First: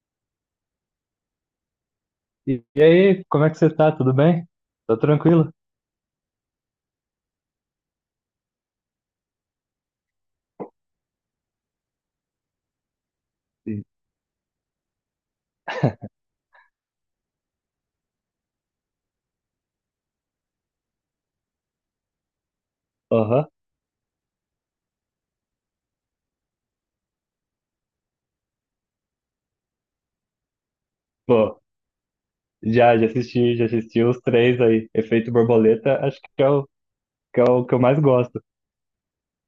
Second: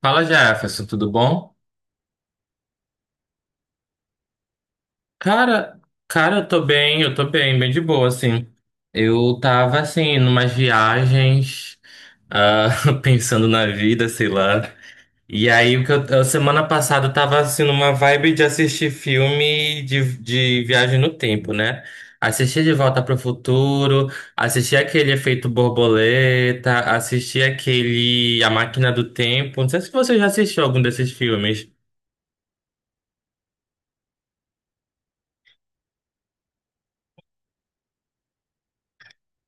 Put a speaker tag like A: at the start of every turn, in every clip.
A: Fala, Jefferson, tudo bom?
B: E aí, como é que você tá? Tudo bem? Tá tranquilo?
A: Cara, cara, eu tô bem, bem de boa, assim. Eu tava, assim, numas viagens, ah, pensando na
B: Sim.
A: vida, sei lá. E aí, a semana passada eu tava, assim, numa vibe de assistir filme de viagem no tempo, né? Assisti De Volta pro
B: Aham.
A: Futuro, assisti aquele Efeito Borboleta, assisti aquele A Máquina do Tempo. Não sei se você já assistiu algum desses
B: Pô,
A: filmes.
B: já assisti os três aí. Efeito Borboleta, acho que é o que eu mais gosto.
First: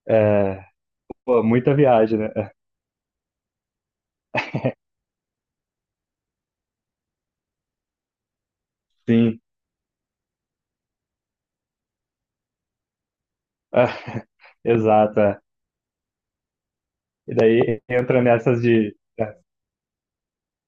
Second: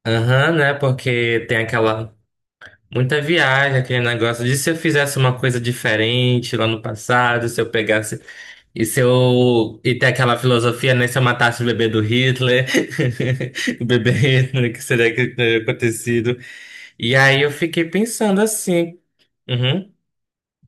A: Aham,
B: É,
A: né?
B: pô,
A: Porque tem
B: muita
A: aquela
B: viagem, né?
A: muita viagem, aquele negócio de se eu fizesse uma coisa diferente lá no passado, se eu pegasse e se
B: Sim.
A: eu e tem aquela filosofia, né? Se eu matasse o bebê do Hitler, o
B: Ah,
A: bebê Hitler, o que seria
B: exato,
A: que
B: é.
A: teria acontecido? E
B: E
A: aí eu
B: daí
A: fiquei
B: entra
A: pensando
B: nessas de.
A: assim. Uhum.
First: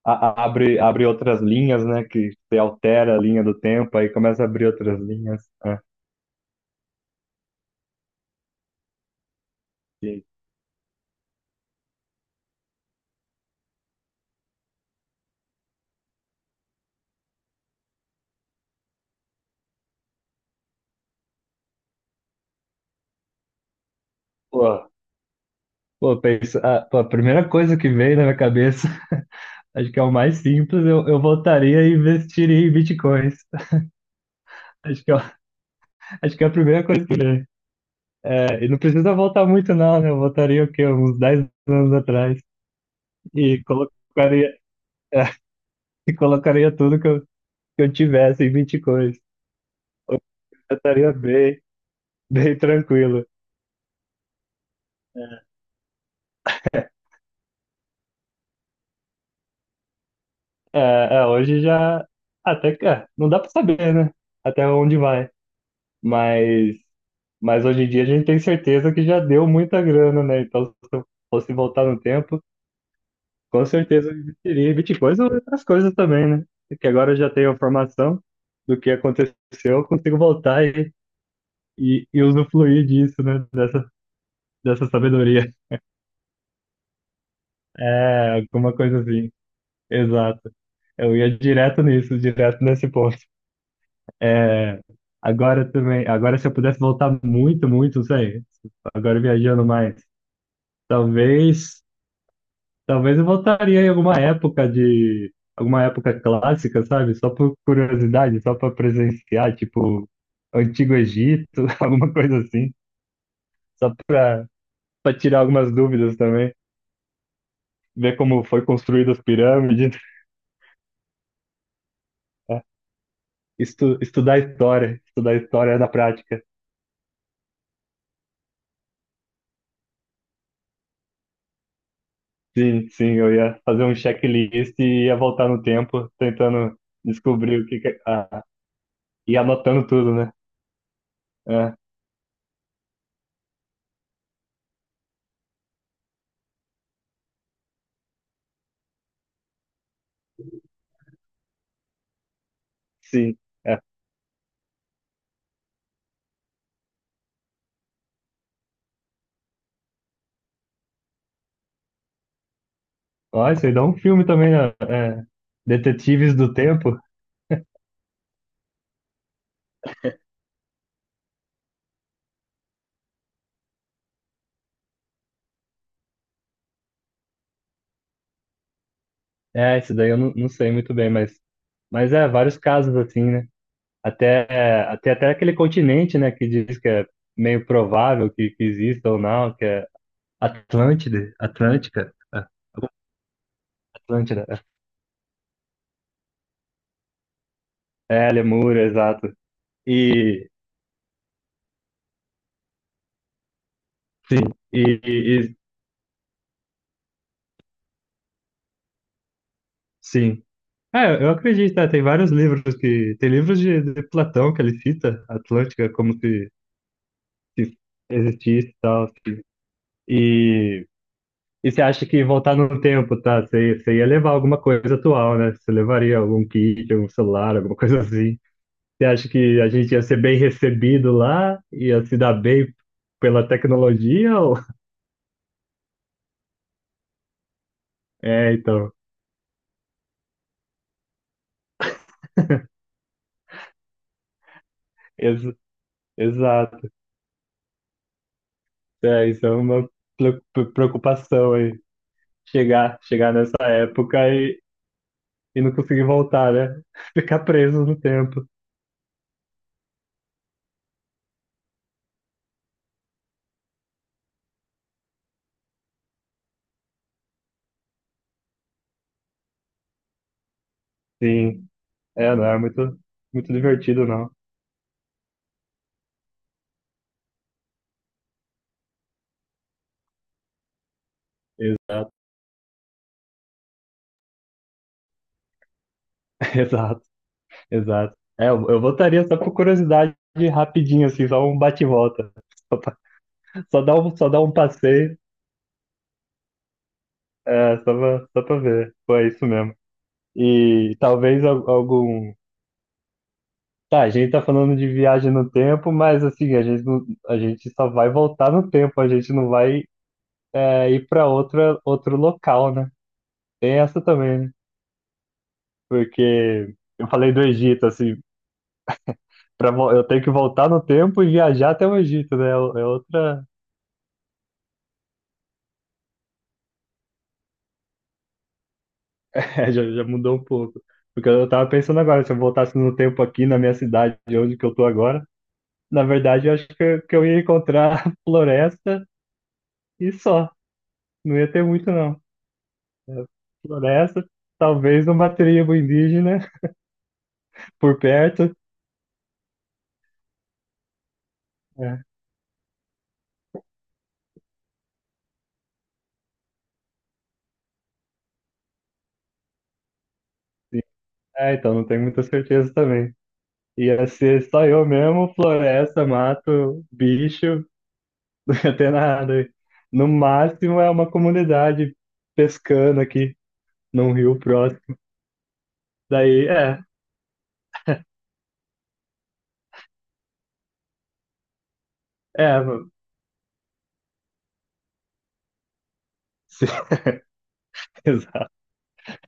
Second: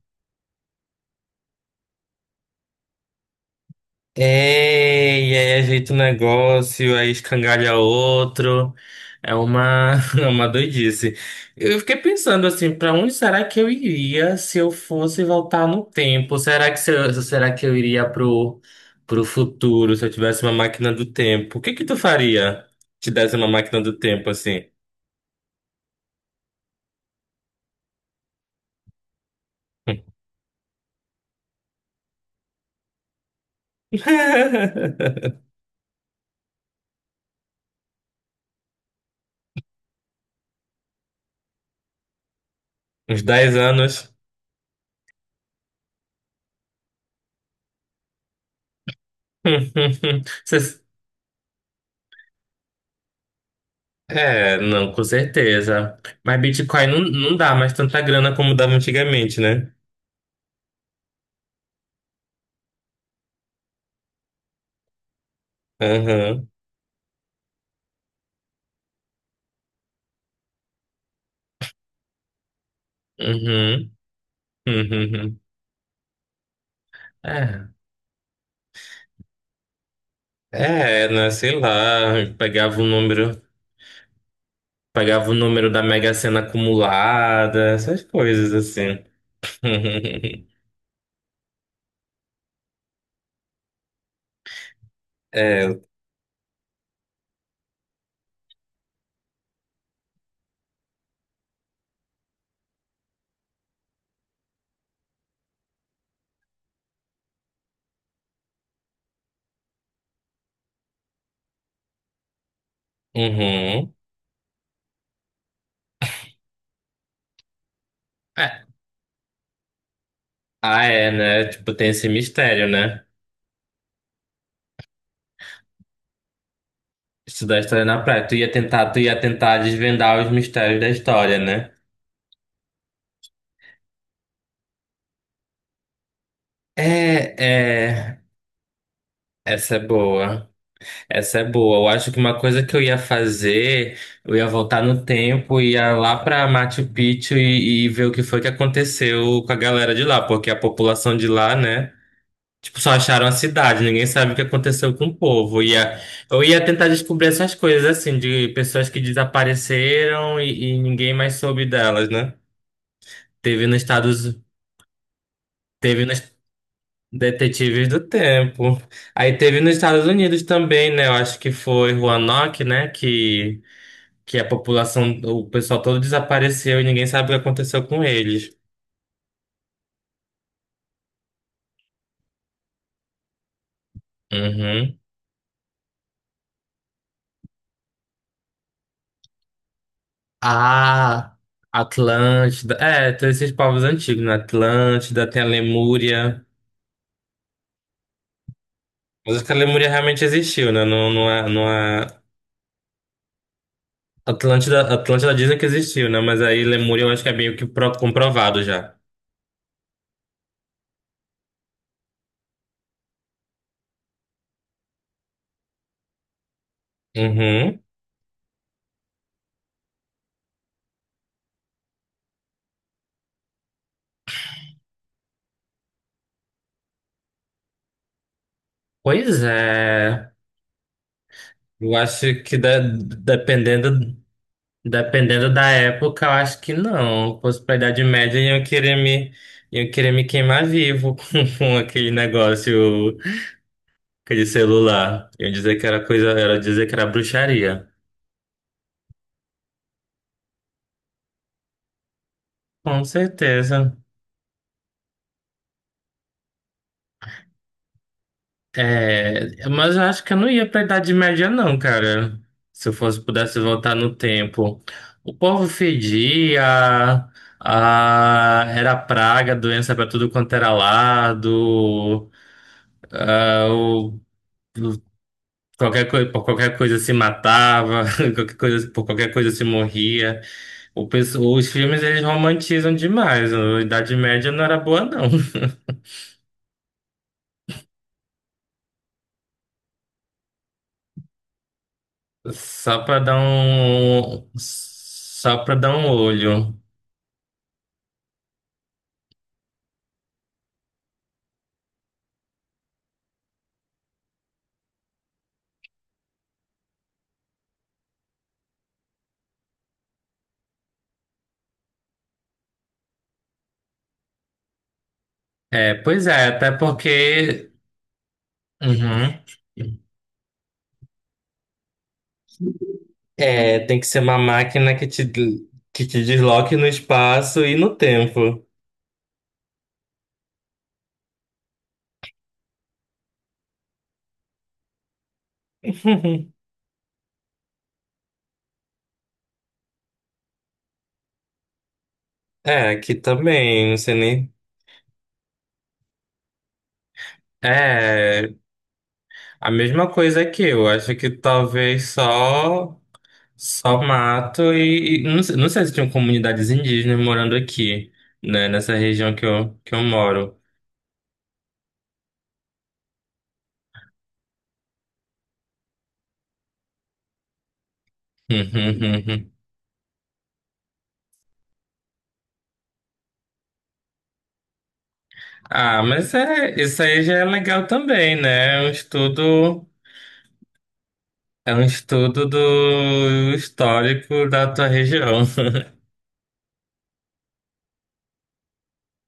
B: Abre outras linhas, né? Que você altera a linha do tempo, aí começa a abrir outras
A: É, e
B: linhas.
A: aí
B: É,
A: ajeita um negócio, aí escangalha outro. É uma,
B: sim.
A: é uma doidice. Eu fiquei pensando assim, pra onde será que eu iria se eu fosse voltar no tempo? Será que se eu- Será que eu iria pro futuro se eu tivesse uma máquina do tempo? O que que tu faria se te desse uma máquina do tempo assim?
B: Pô, pô, pensa, ah, pô, a primeira coisa que veio na minha cabeça. Acho que é o mais simples. Eu voltaria e investiria em bitcoins. Acho que, é, o- acho que é a primeira coisa que vem. É, e não precisa voltar muito, não, né? Eu voltaria o quê? Uns 10 anos atrás.
A: Uns dez
B: E
A: anos.
B: colocaria, e colocaria tudo que eu, tivesse em bitcoins. Eu
A: Você.
B: estaria bem, bem tranquilo.
A: É, não, com certeza. Mas Bitcoin não, não dá mais tanta grana como dava antigamente, né?
B: É, é, hoje já. Até que. Não dá para saber, né? Até onde vai.
A: Aham,
B: Mas. Mas hoje em dia a gente tem certeza que já deu muita grana, né? Então, se eu fosse voltar no tempo. Com
A: uhum,
B: certeza eu investiria em
A: uhum,
B: Bitcoins ou
A: uhum.
B: outras coisas também, né? Porque agora eu já tenho a
A: É,
B: informação do que aconteceu, eu consigo voltar e,
A: é, né, sei
B: e,
A: lá,
B: e
A: pegava o
B: usufruir disso,
A: número,
B: né? Dessa
A: pegava o
B: sabedoria.
A: número da Mega Sena acumulada, essas
B: É,
A: coisas
B: alguma coisa
A: assim.
B: assim. Exato. Eu ia direto nisso, direto nesse ponto. É, agora
A: É,
B: também, agora se eu pudesse voltar muito, muito, não sei, agora viajando mais, talvez. Talvez eu voltaria em alguma época de. Alguma época clássica, sabe? Só por curiosidade, só para presenciar, tipo, Antigo Egito, alguma coisa assim.
A: uhum.
B: Só para tirar algumas dúvidas também. Ver como foi
A: É.
B: construída as pirâmides.
A: Ah, é, né? Tipo, tem esse
B: Né?
A: mistério, né?
B: Estudar história. Estudar história na prática.
A: Estudar a história na praia. Tu ia tentar desvendar os mistérios da história, né?
B: Sim, sim, eu ia fazer um checklist e ia voltar no tempo, tentando
A: É,
B: descobrir o que que.
A: é,
B: Ah, e
A: essa é
B: anotando tudo, né?
A: boa. Essa é
B: É,
A: boa. Eu acho que uma coisa que eu ia fazer, eu ia voltar no tempo, ia lá pra Machu Picchu e ver o que foi que aconteceu com a galera de lá, porque a população de lá, né? Tipo, só acharam a
B: sim. É,
A: cidade, ninguém sabe o que aconteceu com o povo. Eu ia tentar descobrir essas coisas, assim, de pessoas que desapareceram e ninguém mais soube delas, né?
B: ó, isso
A: Teve
B: aí
A: nos
B: dá um filme
A: Estados,
B: também, né? É,
A: Teve nos
B: Detetives do Tempo.
A: Detetives do Tempo. Aí teve nos Estados Unidos também, né? Eu acho que foi Roanoke, né? Que a população, o pessoal todo desapareceu e ninguém sabe o que aconteceu com eles.
B: É, isso daí eu não sei muito bem, mas, mas vários casos assim, né? Até, é,
A: Uhum.
B: até, até aquele continente, né, que diz que é meio provável que exista ou não, que é Atlântide,
A: Ah,
B: Atlântica,
A: Atlântida. É, tem esses povos antigos, né?
B: Atlântida,
A: Atlântida, tem a Lemúria.
B: Lemúria, exato.
A: Mas acho que a Lemúria realmente
B: E,
A: existiu, né? Não, não é.
B: sim,
A: Atlântida,
B: e,
A: Atlântida
B: e- e-
A: dizem que existiu, né? Mas aí Lemúria eu acho que é meio que comprovado já.
B: sim. É, eu acredito, né, tem vários livros que, tem livros de Platão que ele cita Atlântica como se
A: Uhum.
B: existisse e tal, assim. E, e você acha que voltar no tempo, tá? Você ia levar alguma coisa atual, né? Você levaria algum kit, algum celular, alguma coisa assim. Você acha
A: Pois
B: que a gente ia ser
A: é.
B: bem recebido lá?
A: Eu
B: Ia se dar
A: acho que
B: bem pela
A: dependendo.
B: tecnologia? Ou...
A: Dependendo da época, eu acho que não. Fosse pra Idade Média,
B: é,
A: iam
B: então.
A: querer me, iam querer me queimar vivo com aquele negócio, aquele celular.
B: Ex
A: Iam dizer que era coisa, era dizer
B: exato.
A: que era bruxaria.
B: É, isso é uma preocupação aí. Chegar,
A: Com
B: chegar nessa
A: certeza.
B: época e não conseguir voltar, né? Ficar preso no tempo.
A: É, mas eu acho que eu não ia pra Idade Média, não, cara. Se eu fosse, pudesse voltar no tempo. O povo fedia, era praga, doença pra tudo quanto era
B: Sim.
A: lado.
B: É, não é muito, muito
A: Ah,
B: divertido, não.
A: qualquer coisa, por qualquer coisa se matava, qualquer coisa, por qualquer coisa se morria. O pessoal, os filmes
B: Exato,
A: eles romantizam demais. A Idade Média não era boa, não.
B: exato. Exato. É, eu votaria só por curiosidade rapidinho, assim, só um bate-volta. Só, pra-
A: Só para dar
B: só dá um, só dá
A: um,
B: um passeio,
A: só para dar um olho.
B: é, só pra ver. Pô, é isso mesmo. E talvez algum. Tá, a gente tá falando de viagem no tempo, mas assim, a gente só vai voltar no tempo, a gente não vai ir pra outra, outro local, né? Tem essa também, né?
A: É, pois é, até
B: Porque eu falei do
A: porque.
B: Egito, assim,
A: Uhum.
B: eu tenho que voltar no tempo e viajar até o Egito, né? É outra.
A: É, tem que ser uma máquina que te desloque no espaço e no tempo.
B: É, já mudou um pouco. Porque eu tava pensando agora, se eu voltasse no tempo aqui na minha cidade, de onde que eu tô agora, na verdade eu acho que eu ia encontrar floresta e só. Não ia ter muito, não.
A: É, aqui
B: É,
A: também, não sei
B: floresta,
A: nem.
B: talvez uma tribo indígena por
A: É.
B: perto.
A: A mesma coisa que eu, acho que
B: É,
A: talvez só mato e não sei se tinham comunidades indígenas morando aqui, né, nessa região que eu moro.
B: sim. É, então não tenho muita certeza também. Ia ser só eu mesmo, floresta, mato, bicho, não ia ter nada aí. No máximo é uma comunidade pescando aqui num rio próximo.
A: Ah, mas
B: Daí, é.
A: é, isso aí já é legal também, né? é um estudo,
B: É, mano.
A: do histórico da tua região.
B: Se- Exato.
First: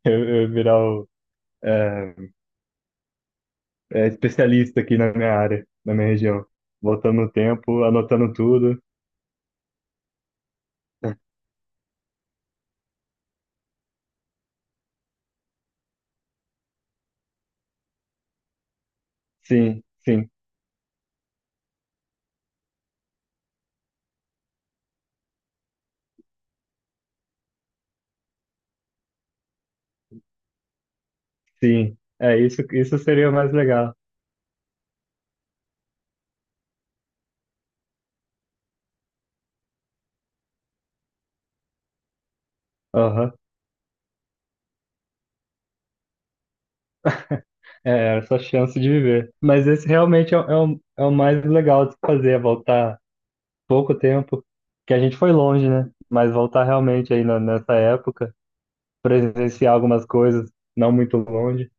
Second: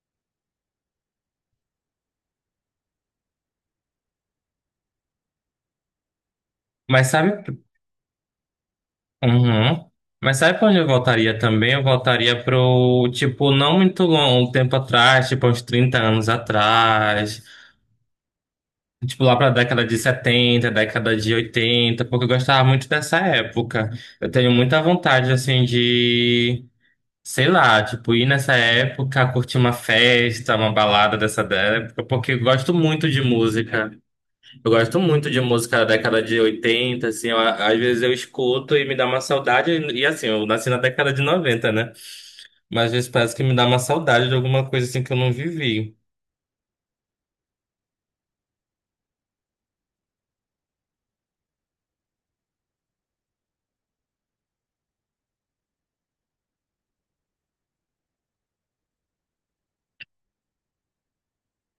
B: Eu virar o é, especialista aqui na minha área, na minha região.
A: Mas
B: Voltando no
A: sabe.
B: tempo, anotando tudo.
A: Uhum. Mas sabe pra onde eu voltaria também? Eu voltaria pro, tipo, não muito longo, um tempo atrás, tipo, uns 30 anos atrás. Tipo, lá pra década
B: Sim,
A: de
B: sim,
A: 70, década de 80, porque eu gostava muito dessa época. Eu tenho muita vontade, assim, de, sei lá, tipo, ir nessa época, curtir uma festa, uma balada dessa
B: sim.
A: época, porque
B: É,
A: eu
B: isso,
A: gosto
B: isso
A: muito de
B: seria o mais
A: música.
B: legal.
A: Eu gosto muito de música da década de 80, assim, às vezes eu escuto e me dá uma saudade, e assim, eu nasci na década de 90, né? Mas às vezes
B: Aham.
A: parece que me dá uma saudade de alguma coisa, assim, que eu não vivi.
B: É, essa chance de viver. Mas esse realmente é, é o mais legal de se fazer, é voltar pouco tempo, que a gente foi longe, né? Mas voltar realmente aí nessa época, presenciar algumas coisas, não muito longe,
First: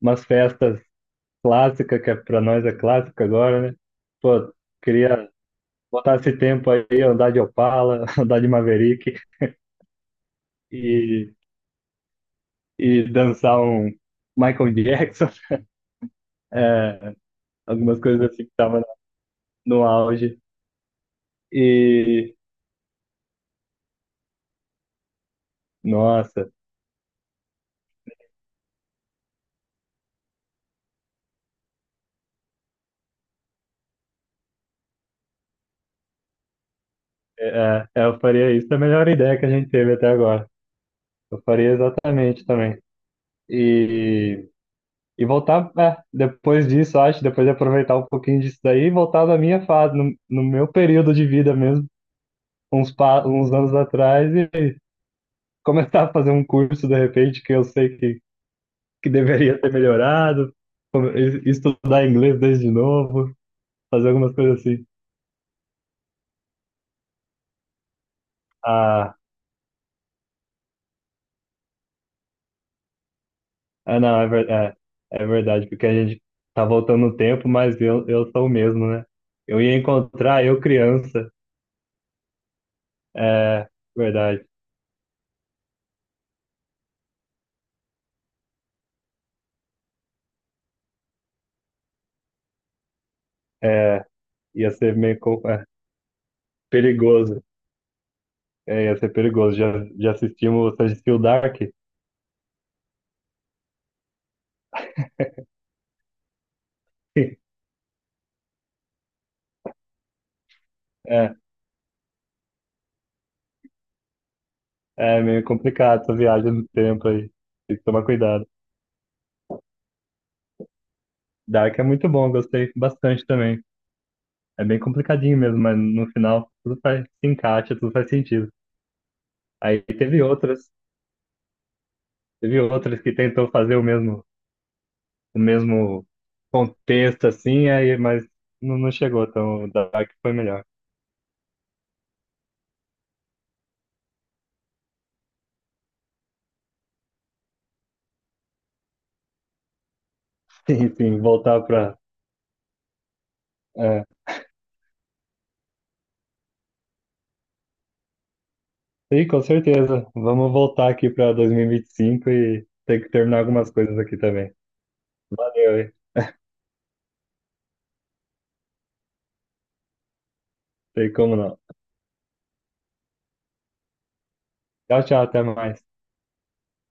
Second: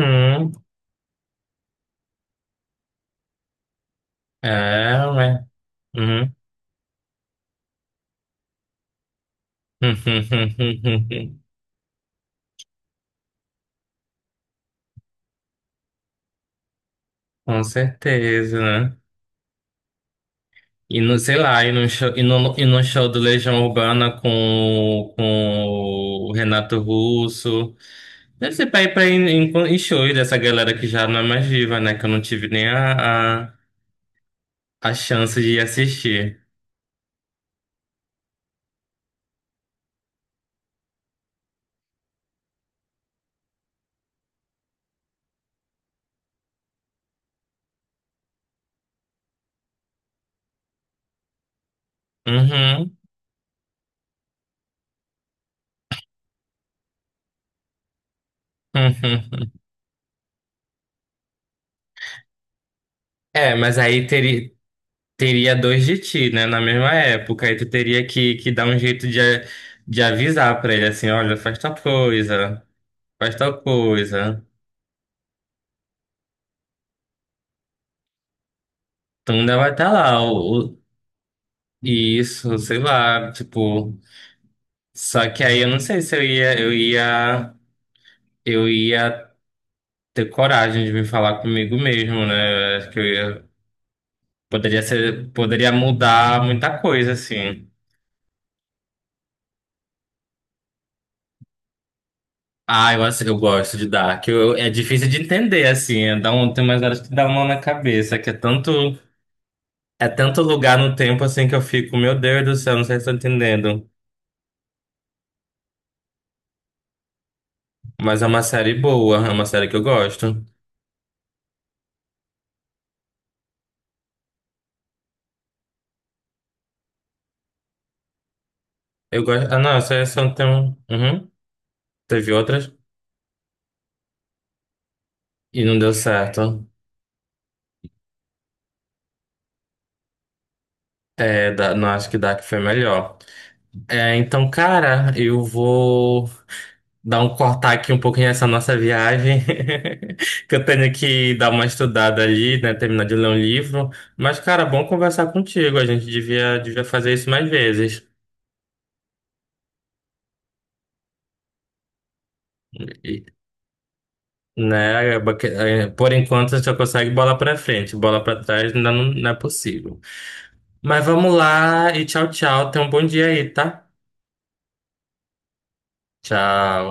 B: umas festas clássica, que é, pra nós é clássica agora, né? Pô,
A: é,
B: queria
A: né?
B: botar esse tempo aí, andar de Opala, andar de Maverick e, e dançar um Michael Jackson, é,
A: Com
B: algumas coisas assim que
A: certeza,
B: estavam
A: né?
B: no auge.
A: E no, sei lá, e no show, e
B: E,
A: no, e no show do Legião Urbana com o
B: nossa,
A: Renato Russo. Deve ser pra ir em shows dessa galera que já não é mais viva, né? Que eu não tive nem a chance de ir assistir.
B: eu faria isso, é a melhor ideia que a gente teve até agora. Eu faria exatamente também. E, e voltar, depois disso, acho, depois de aproveitar um pouquinho disso daí, e voltar na minha fase, no meu período de vida mesmo,
A: Uhum,
B: uns,
A: uhum.
B: pa- uns anos atrás e começar a fazer um curso de repente que eu sei que deveria ter melhorado, estudar inglês desde novo,
A: É, mas aí
B: fazer algumas
A: teria,
B: coisas assim.
A: teria dois de ti, né? Na mesma época. Aí tu teria que dar um jeito
B: Ah,
A: de, de avisar pra ele assim, olha, faz tal coisa, faz tal
B: ah não, é,
A: coisa.
B: é verdade, porque a gente tá voltando no tempo, mas eu sou o mesmo, né?
A: Tu
B: Eu
A: vai
B: ia
A: estar lá,
B: encontrar eu criança,
A: isso, sei lá,
B: é
A: tipo.
B: verdade,
A: Só que aí eu não sei se eu ia ter coragem de vir falar comigo mesmo, né? Eu acho que
B: é, ia
A: poderia
B: ser meio
A: ser, poderia mudar muita coisa,
B: perigoso,
A: assim.
B: ia ser perigoso. Já assistimos, você assistiu Dark?
A: Ah, eu gosto de Dark. É difícil de entender, assim. É, tem umas horas que dá uma na cabeça, que é tanto lugar no tempo,
B: É,
A: assim, que eu fico, meu Deus do céu, não sei se eu tô entendendo.
B: É meio complicado essa viagem no tempo aí. Tem que tomar
A: Mas é uma
B: cuidado.
A: série boa, é uma série que eu gosto.
B: Dark é muito bom, gostei bastante também. É bem complicadinho mesmo, mas no final tudo faz, se encaixa, tudo faz sentido.
A: Eu gosto. Ah, não,
B: Aí
A: essa é só tem um. Uhum. Teve
B: teve
A: outras
B: outras que tentou fazer o
A: e não deu
B: mesmo
A: certo.
B: contexto assim, aí, mas não chegou, então o Dark foi melhor.
A: É, não acho que Dark foi melhor. É, então, cara, eu vou dar um cortar aqui um pouquinho nessa nossa viagem. Que eu
B: Sim,
A: tenho
B: sim,
A: que dar
B: voltar
A: uma
B: pra.
A: estudada ali, né? Terminar de ler um livro.
B: É.
A: Mas, cara, bom conversar contigo. A gente devia fazer isso mais vezes.
B: Sim, com certeza. Vamos voltar aqui pra 2025 e 25 e ter que
A: E,
B: terminar algumas coisas aqui também.
A: né?
B: Valeu, hein?
A: Por enquanto, a gente só consegue bola pra frente. Bola pra trás ainda não, não é possível. Mas
B: Tem
A: vamos
B: como não.
A: lá e tchau, tchau. Tenha um bom dia aí, tá?
B: Tchau, tchau, até mais.
A: Tchau.